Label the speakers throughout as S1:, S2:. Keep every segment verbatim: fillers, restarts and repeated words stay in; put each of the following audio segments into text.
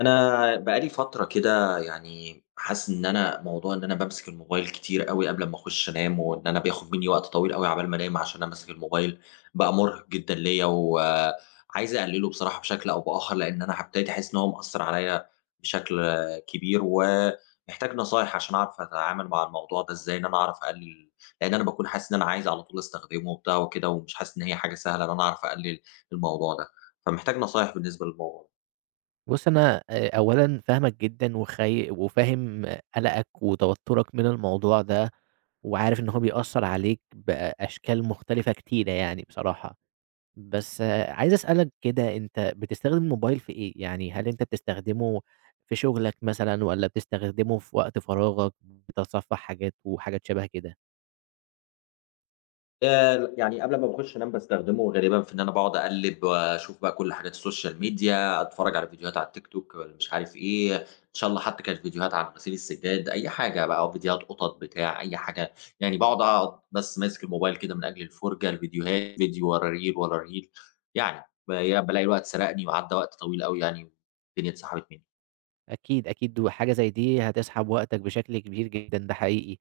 S1: أنا بقى لي فترة كده يعني حاسس إن أنا موضوع إن أنا بامسك الموبايل كتير أوي قبل أمّا أخش أنام، وإن أنا بياخد منّي وقت طويل أوي عقبال ما أنام عشان أمسك الموبايل، بقى مُرهق جدًا ليّا، وعايز أقلله بصراحة بشكل أو بآخر، لإن أنا ابتديت أحس إن هو مأثّر عليّا بشكل كبير، ومحتاج نصايح عشان أعرف أتعامل مع الموضوع ده إزاي، إن أنا أعرف أقلل، لإن أنا باكون حاسس إن أنا عايز على طول أستخدمه وبتاع وكده، ومش حاسس إن هي حاجة سهلة إن أنا أعرف أقلل الموضوع ده، فمحتاج نصايح بالنسبة للموضوع ده.
S2: بُص، أنا آآ أولًا فاهمك جدًا وخاي وفاهم قلقك وتوتُّرك من الموضوع ده، وعارف إن هو بيأثّر عليك بأشكال مختلفة كتيرة يعني بصراحة. بس آه، عايز أسألك كده، أنت بتستخدم الموبايل في إيه؟ يعني هل أنت بتستخدمه في شغلك مثلًا والّا بتستخدمه في وقت فراغك بتتصفح حاجات وحاجات شَبه كده؟
S1: آآ يعني قبل ما باخش أنام باستخدمه غالبًا في إن أنا باقعد أقلِّب وأشوف بقى كل حاجات السوشيال ميديا، أتفرّج على فيديوهات على التيك توك والّا مش عارف إيه، إن شاء الله حتى كانت فيديوهات عن غسيل السجاد، أي حاجة بقى، او فيديوهات قطط بتاع أي حاجة، يعني باقعد أقعد بس ماسك الموبايل كده من أجل الفُرجة، الفيديوهات فيديو ورا ريل، ورا ريل، يعني بالاقي بالاقي الوقت سرقني وعدّى وقت طويل أوي يعني، والدنيا اتسحبت مني.
S2: أكيد، أكيد، وحاجة زي دي هتسحب وقتك بشكل كبير جدًا، ده حقيقي.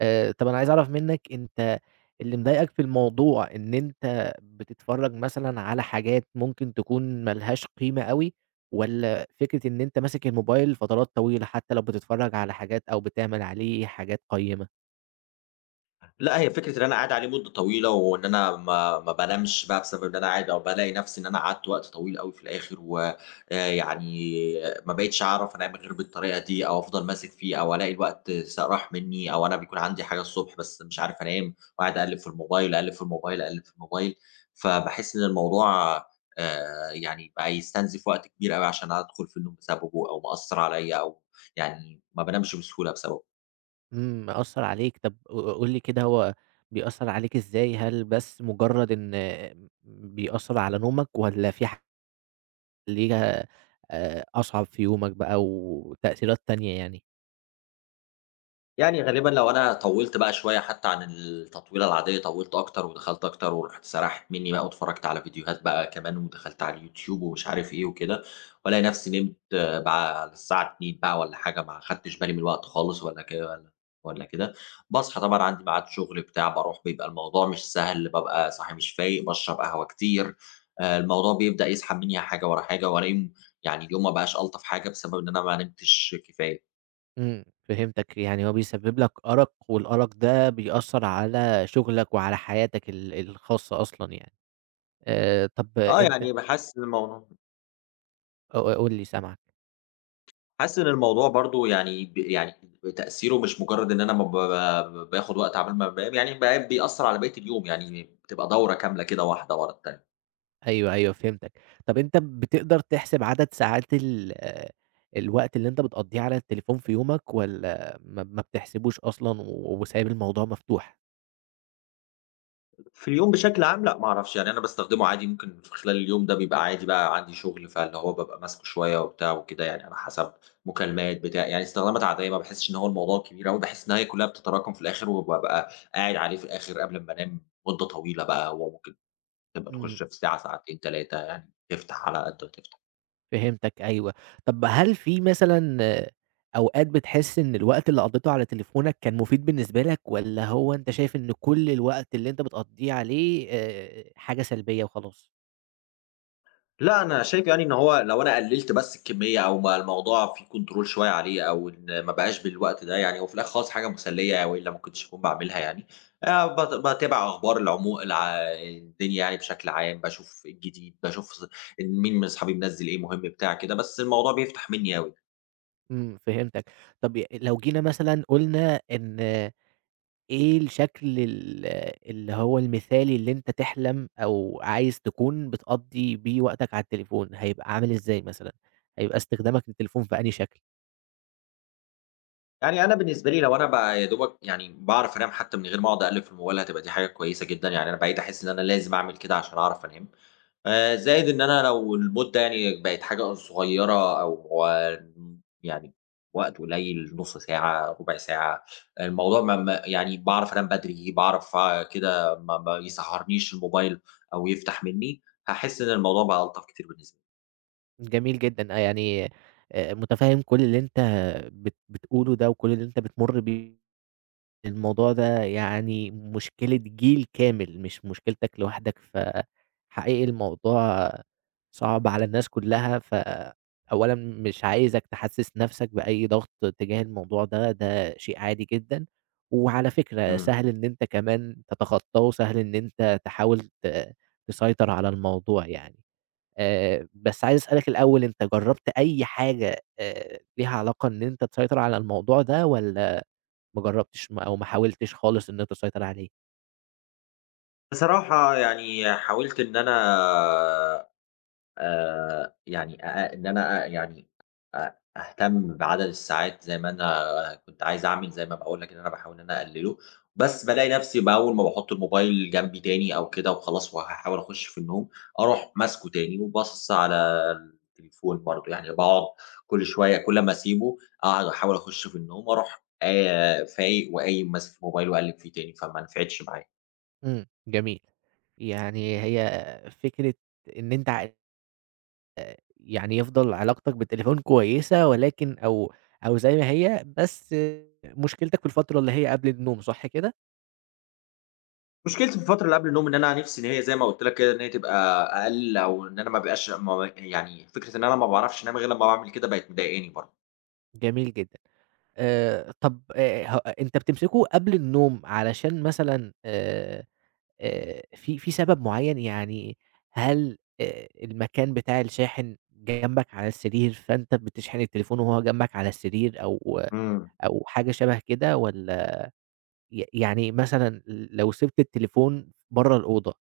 S2: آآ، طب أنا عايز أعرف منّك أنت اللي مضايقك في الموضوع إن أنت بتتفرّج مثلًا على حاجات ممكن تكون ما لهاش قيمة أوي، والّا فكرة إن أنت ماسك الموبايل فترات طويلة حتى لو بتتفرّج على حاجات أو بتعمل عليه حاجات قيّمة؟
S1: لا، هي فكرة إن أنا قاعد عليه مدة طويلة وإن أنا ما ما بانامش بقى بسبب إن أنا قاعد أو بالاقي نفسي إن أنا قعدت وقت طويل أوي في الآخر ويعني ما بقيتش أعرف أنام غير بالطريقة دي أو أفضل ماسك فيه أو ألاقي الوقت س- راح مني أو أنا بيكون عندي حاجة الصبح بس مش عارف أنام وقاعد أقلب في الموبايل أقلب في الموبايل أقلب في الموبايل، فبحس إن الموضوع آه، يعني بقى يستنزف وقت كبير أوي عشان أدخل في النوم بسببه أو مأثر عليا أو يعني ما بنامش بسهولة بسببه.
S2: إمم، مأثّر عليك، طب ق قُل لي كده هو بيأثّر عليك إزاي؟ هل بس مجرّد إن بيأثّر على نومك والّا في ح تخلّيها آآ أصعب في يومك بقى وتأثيرات تانية يعني.
S1: يعني غالبًا لو أنا طوّلت بقى شوية حتى عن التطويلة العادية، طوّلت أكتر ودخلت أكتر ورُحت سرحت منّي بقى واتفرّجت على فيديوهات بقى كمان ودخلت على اليوتيوب ومش عارف إيه وكده، والاقي نفسي نمت آه، بقى على الساعة 02:00 بقى والّا حاجة، ما خدتش بالي من الوقت خالص ولا ك ولا ولا كده. باصحى طبعًا عندي ميعاد شغل بتاع، باروح بيبقى الموضوع مش سهل، بابقى صاحي مش فايق، باشرب قهوة كتير، آآ الموضوع بيبدأ يسحب منّي حاجة ورا حاجة وأنام، يعني اليوم ما بقاش ألطف حاجة بسبب إن أنا ما نمتش كفاية.
S2: إمم، فهمتك، يعني هو بيسبب لك أرق والأرق ده بيأثّر على شغلك وعلى حياتك ال الخاصة أصلًا يعني. آآ طب
S1: آه،
S2: أنت
S1: يعني بابقى حاسس إن الموضوع،
S2: ق قُل لي سامعك،
S1: حاسس إن الموضوع برضه يعني ب يعني تأثيره مش مجرد إن أنا ما ب ب باخد وقت عقبال ما بانام، يعني ب بيأثّر على بقية اليوم، يعني بتبقى دورة كاملة كده واحدة ورا التانية.
S2: أيوه، أيوه فهمتك. طب أنت بتقدر تحسب عدد ساعات ال آه، الوقت اللي أنت بتقضّيه على التليفون في يومك والّا ما ما بتحسبوش أصلًا و وسايب الموضوع مفتوح؟
S1: في اليوم بشكل عام لأ، ما أعرفش، يعني أنا باستخدمه عادي ممكن في خلال اليوم ده بيبقى عادي بقى عندي شغل، فاللي هو بابقى ماسكه شوية وبتاع وكده يعني على حسب مكالمات بتاع، يعني استخدامات عادية ما باحسش إن هو الموضوع كبير أوي، باحس إن هي كلّها بتتراكم في الآخر وبابقى قاعد عليه في الآخر قبل ما أنام مدة طويلة بقى، وممكن تبقى
S2: إمم.
S1: تخش في ساعة، ساعتين، تلاتة، يعني تفتح على قد ما تفتح.
S2: فهمتك أيوه. طب هل في مثلًا آه، أوقات بتحس إن الوقت اللي قضّيته على تليفونك كان مفيد بالنسبة لك والّا هو أنت شايف إن كل الوقت اللي أنت بتقضّيه عليه آآ حاجة سلبية وخلاص؟
S1: لأ، أنا شايف يعني إن هو لو أنا قلّلت بس الكمية أو بقى الموضوع فيه control شوية عليه أو إن ما بقاش بالوقت ده يعني، وفي الآخر خالص حاجة مسلية وإلا ما كنتش أكون باعملها يعني. آآ بات باتابع أخبار العمو الع الدنيا يعني بشكل عام، باشوف إيه الجديد، باشوف ص مين من صحابي منزّل إيه مهم بتاع كده، بس الموضوع بيفتح منّي أوي.
S2: إمم، فهمتك. طب ي لو جينا مثلًا قُلنا إن آه، إيه الشكل ال آه، اللي هو المثالي اللي أنت تحلم أو عايز تكون بتقضّي بيه وقتك على التليفون، هيبقى عامل إزاي مثلًا؟ هيبقى استخدامك للتليفون في أنهي شكل؟
S1: يعني أنا بالنسبة لي لو أنا ب يا دوبك يعني باعرف أنام حتى من غير ما أقعد أقلّب في الموبايل هتبقى دي حاجة كويسة جدًا، يعني أنا بقيت أحس إن أنا لازم أعمل كده عشان أعرف أنام. آآ زائد إن أنا لو المدة يعني بقت حاجة صغيرة أو آه، يعني وقت قليل، نُص ساعة، ربع ساعة، الموضوع ما ما يعني باعرف أنام بدري، باعرف كده ما ما يسهّرنيش الموبايل أو يفتح منّي، هاحس إن الموضوع بقى ألطف كتير بالنسبة لي.
S2: جميل جدًا، آه، يعني آآ مُتفهِّم كل اللي أنت بت بتقوله ده وكل اللي أنت بتمُر بيه، الموضوع ده يعني مشكلة جيل كامل مش مشكلتك لوحدك، فحقيقي الموضوع صعب على الناس كلّها، فأولًا مش عايزك تحسِّس نَفْسك بأي ضغط تجاه الموضوع ده، ده شيء عادي جدًا، وعلى فكرة
S1: إمم.
S2: سهل إن أنت كمان تتخطّاه وسهل إن أنت تحاول ت تسيطر على الموضوع يعني. آآ، بس عايز أسألك الأول أنت جرّبت أي حاجة آآ، ليها علاقة إن أنت تسيطر على الموضوع ده والّا ما جرّبتش م أو ما حاولتش خالص إن أنت تسيطر عليه؟
S1: بصراحة يعني حاولت إن أنا آآ يعني أ إن أنا أ يعني أ أهتم بعدد الساعات زي ما أنا كنت عايز أعمل زي ما باقول لك إن أنا باحاول إن أنا أقلله، بس بالاقي نفسي بأول ما باحط الموبايل جنبي تاني أو كده وخلاص وهاحاول أخش في النوم، أروح ماسكه تاني وباصص على التليفون برضه، يعني باقعد كل شوية كل أمّا أسيبه أقعد أحاول أخش في النوم، وأروح آآ فايق وقايم ماسك الموبايل وأقلب فيه تاني، فما نفعتش معايا.
S2: إمم، جميل. يعني هي فكرة إن أنت ع آه، يعني يفضل علاقتك بالتليفون كويسة ولكن أو أو زي ما هي، بس آه، مشكلتك في الفترة اللي هي قبل النوم، صح كده؟
S1: مشكلتي في الفترة اللي قبل النوم إن أنا نِفْسي إن هي زي ما قُلت لك كده إن هي تبقى أقل أو إن أنا ما أبقاش ما يعني فكرة إن أنا ما باعرفش أنام غير لمّا باعمل كده بقت مضايقاني برضه.
S2: جميل جدًا. آآ، طب آآ، ه أنت بتمسكه قبل النوم علشان مثلًا آآ آآ في في سبب معيّن؟ يعني هل آآ المكان بتاع الشاحن جنبك على السرير، فأنت بتشحن التليفون وهو جنبك على السرير أو
S1: إمم،
S2: أو حاجة شَبه كده والّا ي يعني مثلًا لو سِبت التليفون برّه الأوضة،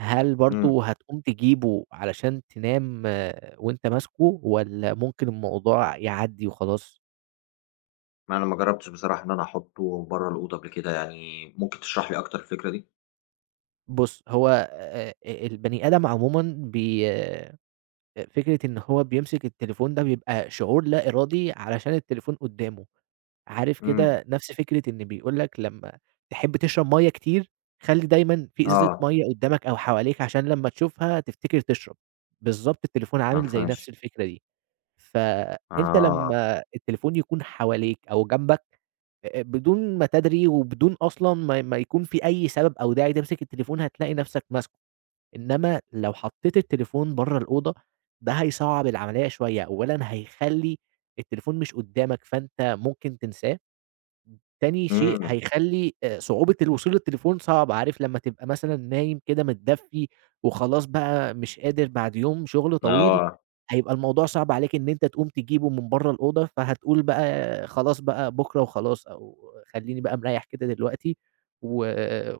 S2: هل
S1: إمم.
S2: برضه هتقوم تجيبه علشان تنام آه، وأنت ماسكه والّا ممكن الموضوع يعدّي وخلاص؟
S1: ما أنا ما جرّبتش بصراحة إن أنا أحُطّه برّه الأوضة قبل كده، يعني ممكن تشرح لي أكتر الفكرة دي؟
S2: بُص، هو آآ البني آدم عمومًا بي آآ فكرة إن هو بيمسك التليفون ده بيبقى شعور لا إرادي علشان التليفون قدّامه، عارف
S1: إمم،
S2: كده نفس فكرة إن بيقول لك لمّا تحب تشرب مَيّة كتير، خلّي دايمًا في إزازة
S1: آه،
S2: مَيّة قدّامك أو حواليك عشان لمّا تشوفها تفتكر تشرب، بالضبط التليفون عامل زي نفس
S1: مفهومش.
S2: الفكرة دي، فأنت
S1: آه،
S2: لمّا التليفون يكون حواليك أو جنبك آآ بدون ما تدري وبدون أصلًا ما ما يكون في أي سبب أو داعي تمسك التليفون هتلاقي نفسك ماسكه. إنما لو حطيت التليفون برّه الأوضة، ده هيصعّب العملية شوية، أولًا هيخلّي التليفون مش قدّامك، فأنت ممكن تنساه. تاني شيء
S1: إمم،
S2: هيخلّي آآ صعوبة الوصول للتليفون صعب، عارف لمّا تبقى مثلًا نايم كده متدفّي وخلاص بقى مش قادر بعد يوم شغل طويل،
S1: آه،
S2: هيبقى الموضوع صعب عليك إن أنت تقوم تجيبه من برّه الأوضة، فهتقول بقى خلاص بقى بُكرة وخلاص أو خلّيني بقى مريّح كده دلوقتي و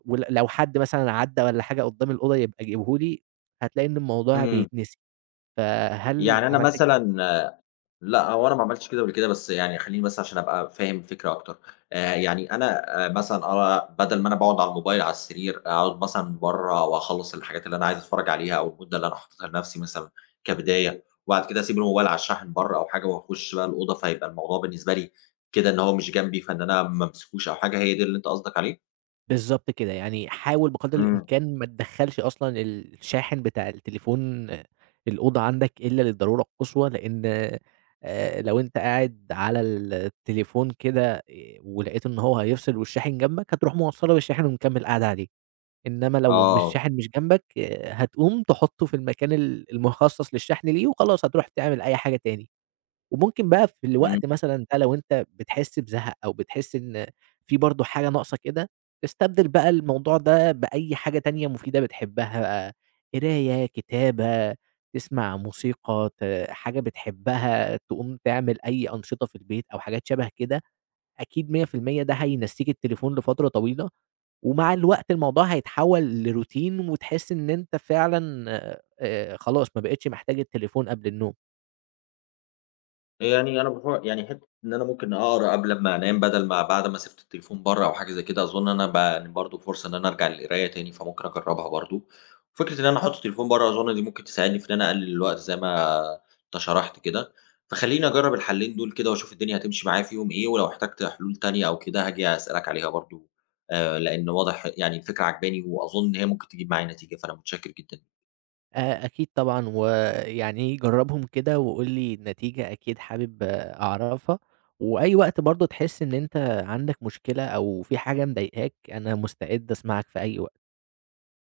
S2: ول لو حد مثلًا عدّى والّا حاجة قُدّام الأوضة يبقى جيبه لي، هتلاقي إن الموضوع
S1: إمم.
S2: بيتنسي، فهل
S1: يعني أنا
S2: عملت
S1: مثلًا لأ، هو أنا ما عملتش كده قبل كده، بس يعني خلّيني بس عشان أبقى فاهم الفكرة أكتر. آآ يعني أنا آآ مثلًا آه، بدل ما أنا باقعد على الموبايل على السرير، أقعد مثلًا برّه وأخلّص الحاجات اللي أنا عايز أتفرّج عليها أو المدة اللي أنا حاططها لنفسي مثلًا كبداية، وبعد كده أسيب الموبايل على الشاحن برّه أو حاجة وأخُش بقى الأوضة، فيبقى الموضوع بالنسبة لي كده إن هو مش جنبي، فإن أنا ما أمسكوش أو حاجة، هي دي اللي أنت قصدك عليه؟
S2: بالضبط كده، يعني حاول بقدر
S1: إمم.
S2: الإمكان ما تدخّلش أصلًا الشاحن بتاع التليفون الأوضة عندك إلا للضرورة القصوى، لإن آآ لو أنت قاعد على التليفون كده آآ ولقيت إن هو هيفصل والشاحن جنبك، هتروح موصّله بالشاحن ومكمّل قاعد عليه، إنّما لو مش
S1: آه،
S2: الشاحن مش جنبك آآ هتقوم تحطّه في المكان ال المخصص للشحن ليه وخلاص هتروح تعمل أي حاجة تاني. وممكن بقى في
S1: إمم.
S2: الوقت مثلًا ده لو أنت بتحس بزهق أو بتحس إن في برضه حاجة ناقصة كده، تستبدل بقى الموضوع ده بأي حاجة تانية مفيدة بتحبها، بقى، قراية، كتابة، تسمع موسيقى، ت حاجة بتحبها، تقوم تعمل أي أنشطة في البيت أو حاجات شبه كده، أكيد مية في المية ده هينسيك التليفون لفترة طويلة، ومع الوقت الموضوع هيتحول لروتين وتحس إن أنت فعلًا آآ خلاص ما بقيتش محتاج التليفون قبل النوم.
S1: يعني أنا باح يعني حتّة إن أنا ممكن أقرا قبل ما أنام بدل ما بعد ما سِبت التليفون برّه أو حاجة زي كده، أظُن أنا ب يعني برضه فرصة إن أنا أرجع للقراية تاني، فممكن أجرّبها برضه. فكرة إن أنا أحُط التليفون برّه أظُن دي ممكن تساعدني في إن أنا أقلل الوقت زي ما أنت شرحت كده، فخلّيني أجرّب الحلّين دول كده وأشوف الدنيا هتمشي معايا فيهم إيه، ولو احتجت حلول تانية أو كده هاجي أسألك عليها برضه، آآ لإن واضح يعني الفكرة عاجباني وأظُن إن هي ممكن تجيب معايا نتيجة، فأنا متشكّر جدًا.
S2: آآ أكيد طبعًا، ويعني جرّبهم كده وقُل لي النتيجة أكيد حابب آه، أعرفها، وأي وقت برضه تحس إن أنت عندك مشكلة أو في حاجة مضايقاك، أنا مستعد أسمعك في أي وقت.